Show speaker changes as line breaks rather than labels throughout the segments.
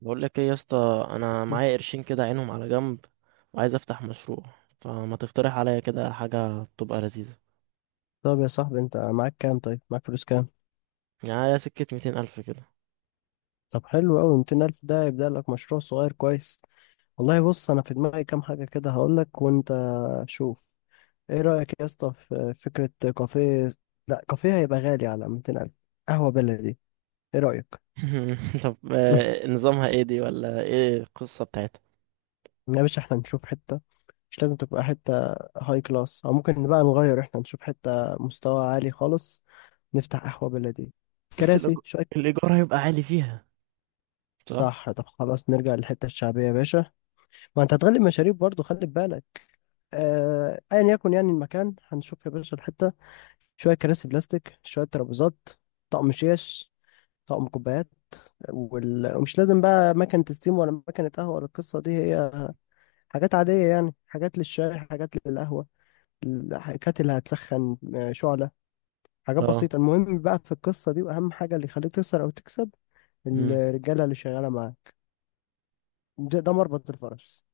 بقول لك ايه يا اسطى، انا معايا قرشين كده عينهم على جنب وعايز افتح مشروع. فما تقترح عليا كده حاجه تبقى لذيذه؟
طب يا صاحبي، انت معاك كام؟ طيب معاك فلوس كام؟
يعني سكه ميتين الف كده.
طب حلو قوي، 200,000 الف ده يبدأ لك مشروع صغير كويس. والله بص، انا في دماغي كام حاجة كده هقول لك، وانت شوف. ايه رأيك يا اسطى في فكرة كافيه؟ لا، كافيه هيبقى غالي على 200,000 الف. قهوة بلدي، ايه رأيك؟
طب نظامها ايه دي؟ ولا ايه القصه بتاعتها؟
يا باشا احنا نشوف حتة، مش لازم تبقى حتة هاي كلاس، او ممكن بقى نغير، احنا نشوف حتة مستوى عالي خالص. نفتح قهوة بلدي،
بس الإيج-
كراسي شوية.
الايجار هيبقى عالي فيها. صح.
صح، طب خلاص نرجع للحتة الشعبية يا باشا. ما انت هتغلي مشاريب برضه، خلي بالك. ايا يكن، يعني المكان هنشوف يا باشا الحته، شويه كراسي بلاستيك، شويه ترابيزات، طقم شيش، طقم كوبايات. ومش لازم بقى مكنه ستيم ولا مكنه قهوه ولا القصه دي، هي حاجات عاديه، يعني حاجات للشاي حاجات للقهوه. كاتل هتسخن، شعله. حاجات
اه.
بسيطه. المهم بقى في القصه دي، واهم حاجه اللي يخليك تخسر او تكسب،
امم.
الرجاله اللي شغاله معاك. ده مربط الفرس.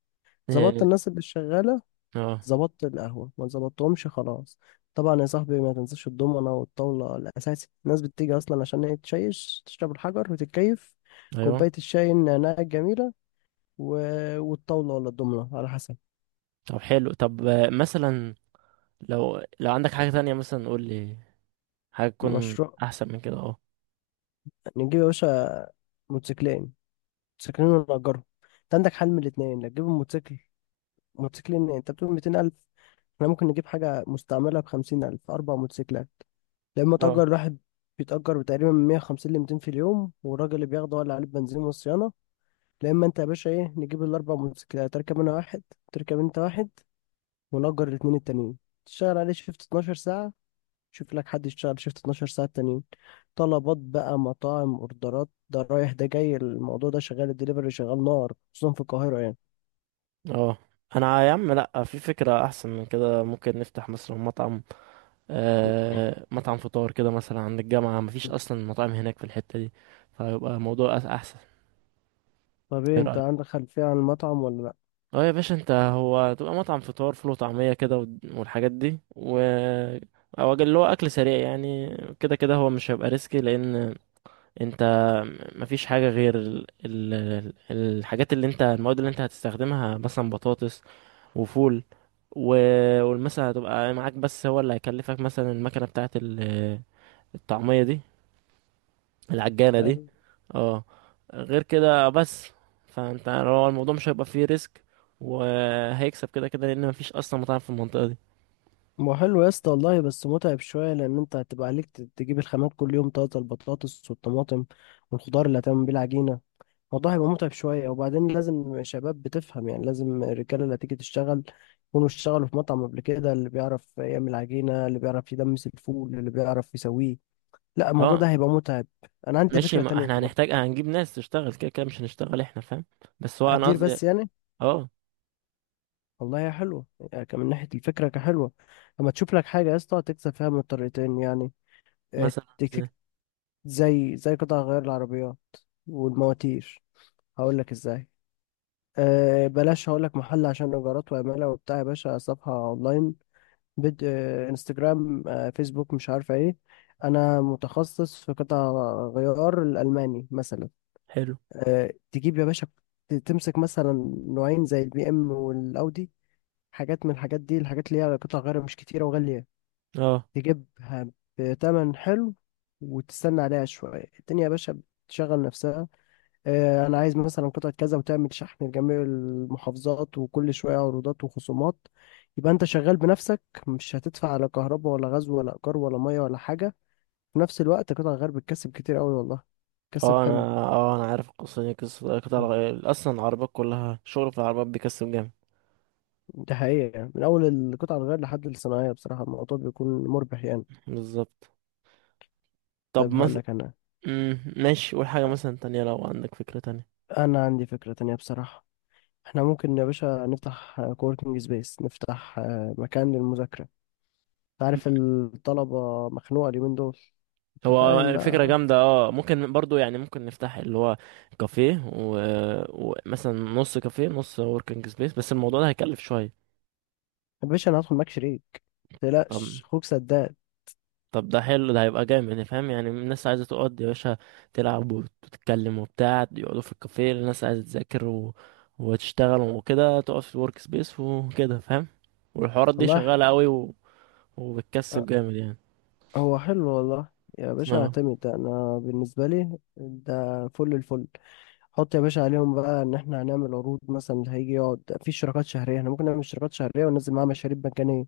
ظبطت
إيه،
الناس اللي شغاله،
اه.
ظبطت القهوة. ما ظبطتهمش، خلاص. طبعا يا صاحبي ما تنساش الضمنة والطاولة الأساسي. الناس بتيجي أصلا عشان هي تشيش، تشرب الحجر وتتكيف،
ايوه.
كوباية الشاي النعناع الجميلة. و... والطاولة ولا الضمنة على حسب.
طب حلو. طب مثلا لو عندك حاجه تانية مثلا قول لي، حاجه تكون
مشروع،
احسن من كده.
نجيب يا باشا موتوسيكلين. موتوسيكلين ونأجرهم. أنت عندك حل من الاتنين، لا تجيب موتوسيكل. موتوسيكلين، أنت بتقول 200,000، احنا ممكن نجيب حاجة مستعملة بخمسين ألف، أربع موتوسيكلات. لما تأجر
اه.
الواحد، بيتأجر تقريبا من 150 ل 200 في اليوم، والراجل اللي بياخده ولا عليه البنزين والصيانة. لا، إما أنت يا باشا إيه، نجيب الأربع موتوسيكلات، تركب أنا واحد، تركب أنت واحد، ونأجر الاتنين التانيين. تشتغل عليه شيفت 12 ساعة، شوف لك حد يشتغل شيفت 12 ساعة التانيين. طلبات بقى، مطاعم، أوردرات، ده رايح ده جاي، الموضوع ده شغال، الدليفري شغال نار خصوصا في القاهرة يعني.
اه. انا يا عم لا، في فكرة احسن من كده. ممكن نفتح مثلا مطعم، آه مطعم فطار كده مثلا عند الجامعة. مفيش اصلا مطاعم هناك في الحتة دي، فيبقى موضوع احسن.
طب إيه،
ايه
أنت
رأيك؟
عندك خلفية عن المطعم ولا
اه يا باشا، انت هو تبقى مطعم فطار، فول وطعمية كده والحاجات دي و، او اللي هو اكل سريع يعني. كده كده هو مش هيبقى ريسكي، لان انت مفيش حاجة غير الحاجات اللي انت، المواد اللي انت هتستخدمها، مثلا بطاطس وفول و، والمثلا هتبقى معاك. بس هو اللي هيكلفك مثلا المكنة بتاعة الطعمية دي، العجانة دي.
لأ؟
اه. غير كده بس. فانت هو الموضوع مش هيبقى فيه ريسك، وهيكسب كده كده لان مفيش اصلا مطاعم في المنطقة دي.
ما هو حلو يا اسطى والله، بس متعب شوية، لأن أنت هتبقى عليك تجيب الخامات كل يوم طازة، البطاطس والطماطم والخضار اللي هتعمل بيه العجينة. الموضوع هيبقى متعب شوية، وبعدين لازم شباب بتفهم، يعني لازم الرجالة اللي هتيجي تشتغل يكونوا اشتغلوا في مطعم قبل كده، اللي بيعرف يعمل عجينة، اللي بيعرف يدمس الفول، اللي بيعرف يسويه. لا، الموضوع
اه
ده هيبقى متعب. أنا عندي
ماشي،
فكرة
ما
تانية
احنا
برضو.
هنحتاج هنجيب ناس تشتغل كده كده، مش هنشتغل احنا، فاهم؟ بس هو انا
هتدير
قصدي.
بس يعني.
اه.
والله هي حلوة، يعني كان من ناحية الفكرة كحلوة. لما تشوف لك حاجة يا اسطى تكسب فيها من الطريقتين، يعني
مثلا ازاي؟
زي قطع غيار العربيات والمواتير. هقول لك ازاي. أه بلاش، هقول لك محل عشان ايجارات وعماله وبتاع. يا باشا صفحه اونلاين، بد أه انستجرام، فيسبوك، مش عارفه ايه. انا متخصص في قطع غيار الالماني مثلا.
حلو.
تجيب يا باشا، تمسك مثلا نوعين زي البي ام والاودي. حاجات من الحاجات دي، الحاجات اللي هي قطع غيار مش كتيره وغاليه.
اه.
تجيبها بتمن حلو، وتستنى عليها شويه، الدنيا يا باشا بتشغل نفسها. انا عايز مثلا قطعة كذا، وتعمل شحن لجميع المحافظات، وكل شوية عروضات وخصومات. يبقى انت شغال بنفسك، مش هتدفع على كهرباء ولا غاز ولا ايجار ولا مية ولا حاجة. في نفس الوقت قطع الغيار بتكسب كتير قوي والله، بتكسب
اه انا،
حلو.
اه انا عارف القصة دي، قصة قطع
مم.
الغيار، اصلا العربيات كلها شغل، في العربيات بيكسب جامد.
ده حقيقة، يعني من اول القطع الغيار لحد الصناعية بصراحة الموضوع بيكون مربح يعني.
بالظبط. طب
طيب هقول
مثلا.
لك انا،
ماشي، قول حاجة مثلا تانية لو عندك فكرة تانية.
انا عندي فكرة تانية بصراحة. احنا ممكن يا باشا نفتح كوركينج سبيس، نفتح مكان للمذاكرة.
مم.
عارف الطلبة مخنوقة اليومين دول. انت فاهم
هو فكرة
بقى.
جامدة اه، ممكن برضو، يعني ممكن نفتح اللي هو كافيه، ومثلا و، ومثلاً نص كافيه نص وركينج سبيس. بس الموضوع ده هيكلف شوية.
يا باشا انا هدخل معاك شريك،
طب.
متقلقش اخوك سداد
طب ده حلو، ده هيبقى جامد، فاهم؟ يعني الناس عايزة تقعد يا باشا، تلعب وتتكلم وبتاع، يقعدوا في الكافيه. الناس عايزة تذاكر و، وتشتغل وكده، تقعد في الورك سبيس وكده، فاهم؟ والحوارات دي
والله.
شغالة قوي و، وبتكسب
أه،
جامد يعني.
هو حلو والله. يا باشا
اه.
اعتمد ده، انا بالنسبة لي ده فل الفل. حط يا باشا عليهم بقى ان احنا هنعمل عروض، مثلا اللي هيجي يقعد في اشتراكات شهرية، احنا ممكن نعمل اشتراكات شهرية وننزل معاها مشاريب مجانية.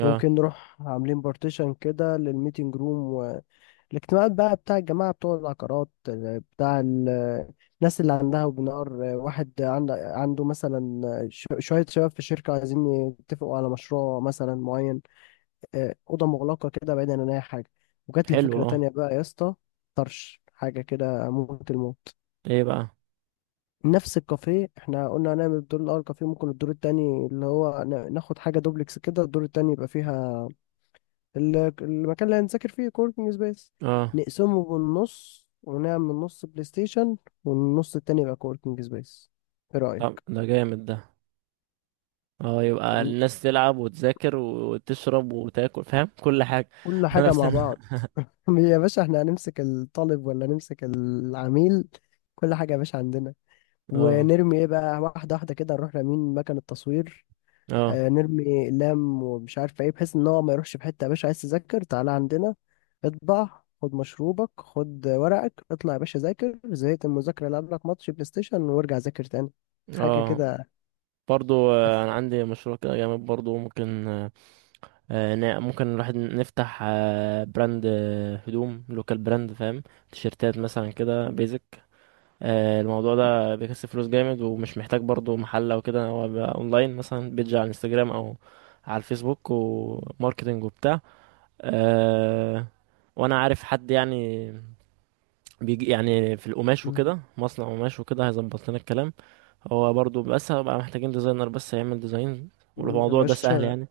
اه
ممكن نروح عاملين بارتيشن كده للميتنج روم، الاجتماعات بقى بتاع الجماعة بتوع العقارات، بتاع الناس اللي عندها، وبنار واحد عنده مثلا شوية شباب في الشركة عايزين يتفقوا على مشروع مثلا معين. أوضة مغلقة كده، بعيدا عن أي حاجة. وجات لي
حلو.
فكرة
اه.
تانية بقى يا اسطى، طرش حاجة كده موت الموت.
ايه بقى؟
نفس الكافيه، احنا قلنا هنعمل الدور الأول كافيه، ممكن الدور التاني اللي هو ناخد حاجة دوبلكس كده، الدور التاني يبقى فيها المكان اللي هنذاكر فيه، كوركينج سبيس.
اه.
نقسمه بالنص، ونعمل نص بلاي ستيشن والنص التاني يبقى كوركينج سبيس. ايه
طب
رأيك؟
ده جامد ده. اه يبقى
ون-
الناس تلعب وتذاكر وتشرب وتاكل، فاهم؟ كل حاجة
كل
في
حاجة
نفس
مع بعض. يا باشا احنا هنمسك الطالب ولا نمسك العميل؟ كل حاجة يا باشا عندنا.
اه.
ونرمي ايه بقى، واحدة واحدة كده، نروح رامين مكان التصوير.
اه.
نرمي اقلام ومش عارف ايه، بحيث ان هو ما يروحش في حته. يا باشا عايز تذاكر، تعالى عندنا، اطبع، خد مشروبك، خد ورقك، اطلع يا باشا ذاكر. زهقت من المذاكره، العب لك ماتش بلاي ستيشن وارجع ذاكر تاني. حاجه
اه
كده.
برضو
أف-
انا عندي مشروع كده جامد برضو. ممكن ممكن الواحد نفتح براند، هدوم، لوكال براند، فاهم؟ تيشيرتات مثلا كده بيزك. الموضوع ده بيكسب فلوس جامد، ومش محتاج برضو محل او كده، هو بيبقى اونلاين، مثلا بيج على الانستجرام او على الفيسبوك، وماركتنج وبتاع. أه. وانا عارف حد يعني بيجي يعني في القماش
م-
وكده، مصنع قماش وكده، هيظبط لنا الكلام. هو برضو، بس هبقى محتاجين ديزاينر بس يعمل ديزاين.
يا
والموضوع ده سهل
باشا
يعني.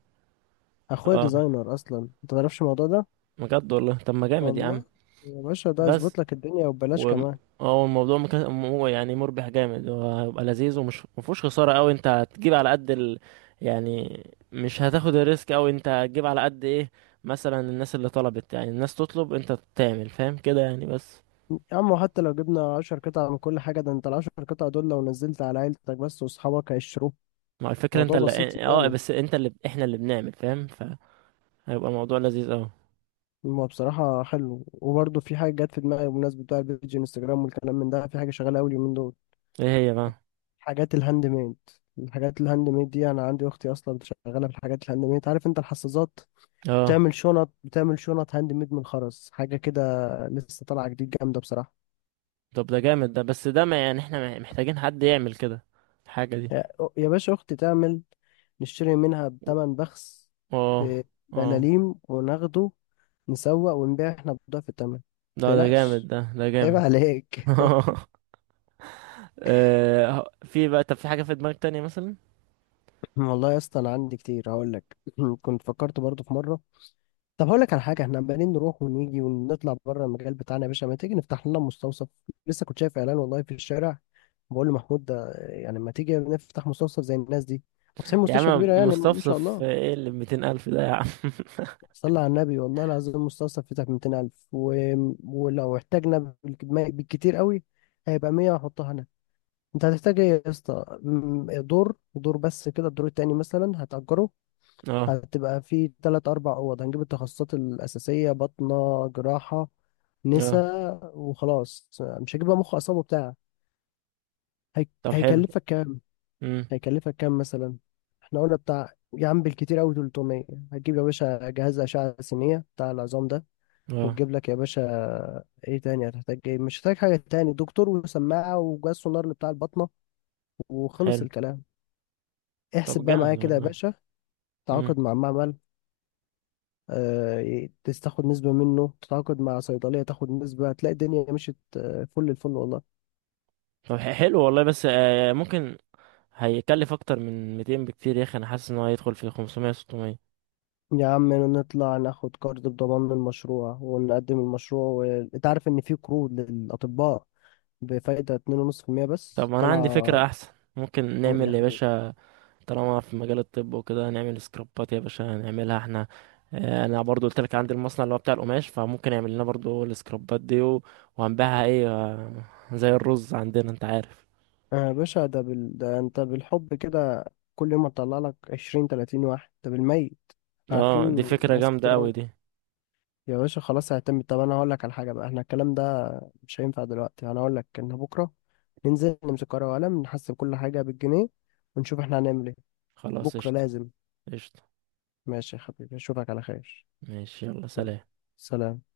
اخويا
اه.
ديزاينر اصلا، انت ما تعرفش الموضوع ده.
بجد والله؟ طب ما جامد يا عم.
والله يا باشا ده
بس.
يظبط لك الدنيا وببلاش
و
كمان.
اه الموضوع يعني مربح جامد وهيبقى لذيذ، ومش مفهوش خسارة قوي. انت هتجيب على قد يعني، مش هتاخد الريسك قوي، انت هتجيب على قد ايه مثلا الناس اللي طلبت. يعني الناس تطلب انت تعمل، فاهم كده يعني. بس
يا عم وحتى لو جبنا 10 قطع من كل حاجة، ده انت العشر قطع دول لو نزلت على عيلتك بس واصحابك هيشتروه.
ما الفكرة انت
موضوع
اللي،
بسيط
إيه، اه
يعني.
بس انت اللي، احنا اللي بنعمل، فاهم؟ فهيبقى موضوع لذيذ اوي.
هو بصراحة حلو، وبرضه في حاجة جت في دماغي بمناسبة بتاع البيج انستجرام والكلام من ده. في حاجة شغالة أوي اليومين دول،
ايه هي بقى؟
حاجات الهاند ميد. الحاجات الهاند ميد دي أنا عندي أختي أصلا شغالة في الحاجات الهاند ميد. عارف أنت الحظاظات،
اه.
بتعمل شنط، بتعمل شنط هاند ميد من الخرز، حاجة كده لسه طالعة جديد، جامدة بصراحة.
طب ده جامد ده، بس ده ما يعني احنا محتاجين حد يعمل كده الحاجة دي.
يا يا باشا أختي تعمل، نشتري منها بتمن بخس،
اه. اه.
بملاليم، وناخده نسوق ونبيع احنا بضعف التمن.
ده ده جامد،
متقلقش،
ده ده
عيب
جامد.
عليك.
في بقى، طب في حاجة في دماغك تانية مثلا؟
والله يا اسطى انا عندي كتير هقول لك. كنت فكرت برضو في مره، طب هقول لك على حاجه. احنا عمالين نروح ونيجي ونطلع بره المجال بتاعنا يا باشا، ما تيجي نفتح لنا مستوصف؟ لسه كنت شايف اعلان والله في الشارع، بقول لمحمود ده، يعني ما تيجي نفتح مستوصف زي الناس دي فاتحين
يا
مستشفى
عم
كبيره، يعني ما شاء
مستفصف
الله.
ايه اللي بميتين ألف ده يا عم؟
صلى على النبي، والله العظيم المستوصف فتح ب 200,000. ولو احتاجنا بالكتير قوي هيبقى 100، هحطها هنا. انت هتحتاج ايه يا اسطى؟ دور دور بس كده، الدور التاني مثلا هتأجره.
اه.
هتبقى في تلات أربع أوض، هنجيب التخصصات الأساسية، بطنة، جراحة،
اه.
نساء، وخلاص. مش هجيب بقى مخ أصلا وبتاع. هي...
طب حلو.
هيكلفك كام؟
امم.
هيكلفك كام مثلا؟ احنا قلنا بتاع يا عم بالكتير أوي 300. هتجيب يا باشا جهاز أشعة سينية بتاع العظام ده،
اه
وتجيب لك يا باشا ايه تاني؟ هتحتاج ايه؟ مش هتحتاج حاجة تاني. دكتور، وسماعة، وجهاز سونار اللي بتاع البطنة، وخلص
حلو.
الكلام. احسب
طب
بقى
جامد
معايا كده يا
والله.
باشا.
امم.
تعاقد مع معمل، تاخد نسبة منه، تتعاقد مع صيدلية تاخد نسبة، هتلاقي الدنيا مشيت فل الفل والله.
طب حلو والله، بس آه ممكن هيكلف اكتر من 200 بكتير يا اخي. انا حاسس ان هو هيدخل في 500 600.
يا عم نطلع ناخد كارد بضمان المشروع ونقدم المشروع، انت عارف ان في قروض للأطباء بفايدة 2.5%
طب
بس
ما انا عندي فكرة
طالعة.
احسن. ممكن
قول يا
نعمل يا
حبيبي.
باشا، طالما في مجال الطب وكده، نعمل سكرابات يا باشا، نعملها احنا. انا برضو قلت لك عندي المصنع اللي هو بتاع القماش، فممكن يعمل لنا برضو السكرابات دي وهنبيعها ايه، زي الرز عندنا انت عارف.
يا باشا ده, ده انت بالحب كده، كل يوم هتطلع لك 20 30 واحد ده بالميت.
اه دي
عارفين
فكرة
ناس
جامدة
كتير
قوي
أوي.
دي.
يا باشا خلاص اعتمد. طب انا هقول لك على حاجه بقى، احنا الكلام ده مش هينفع دلوقتي، انا هقول لك ان بكره ننزل نمسك ورقه وقلم، نحسب كل حاجه بالجنيه، ونشوف احنا هنعمل ايه.
خلاص
بكره
قشطة.
لازم.
قشطة.
ماشي يا حبيبي، اشوفك على خير.
ماشي يلا
يلا،
سلام.
سلام.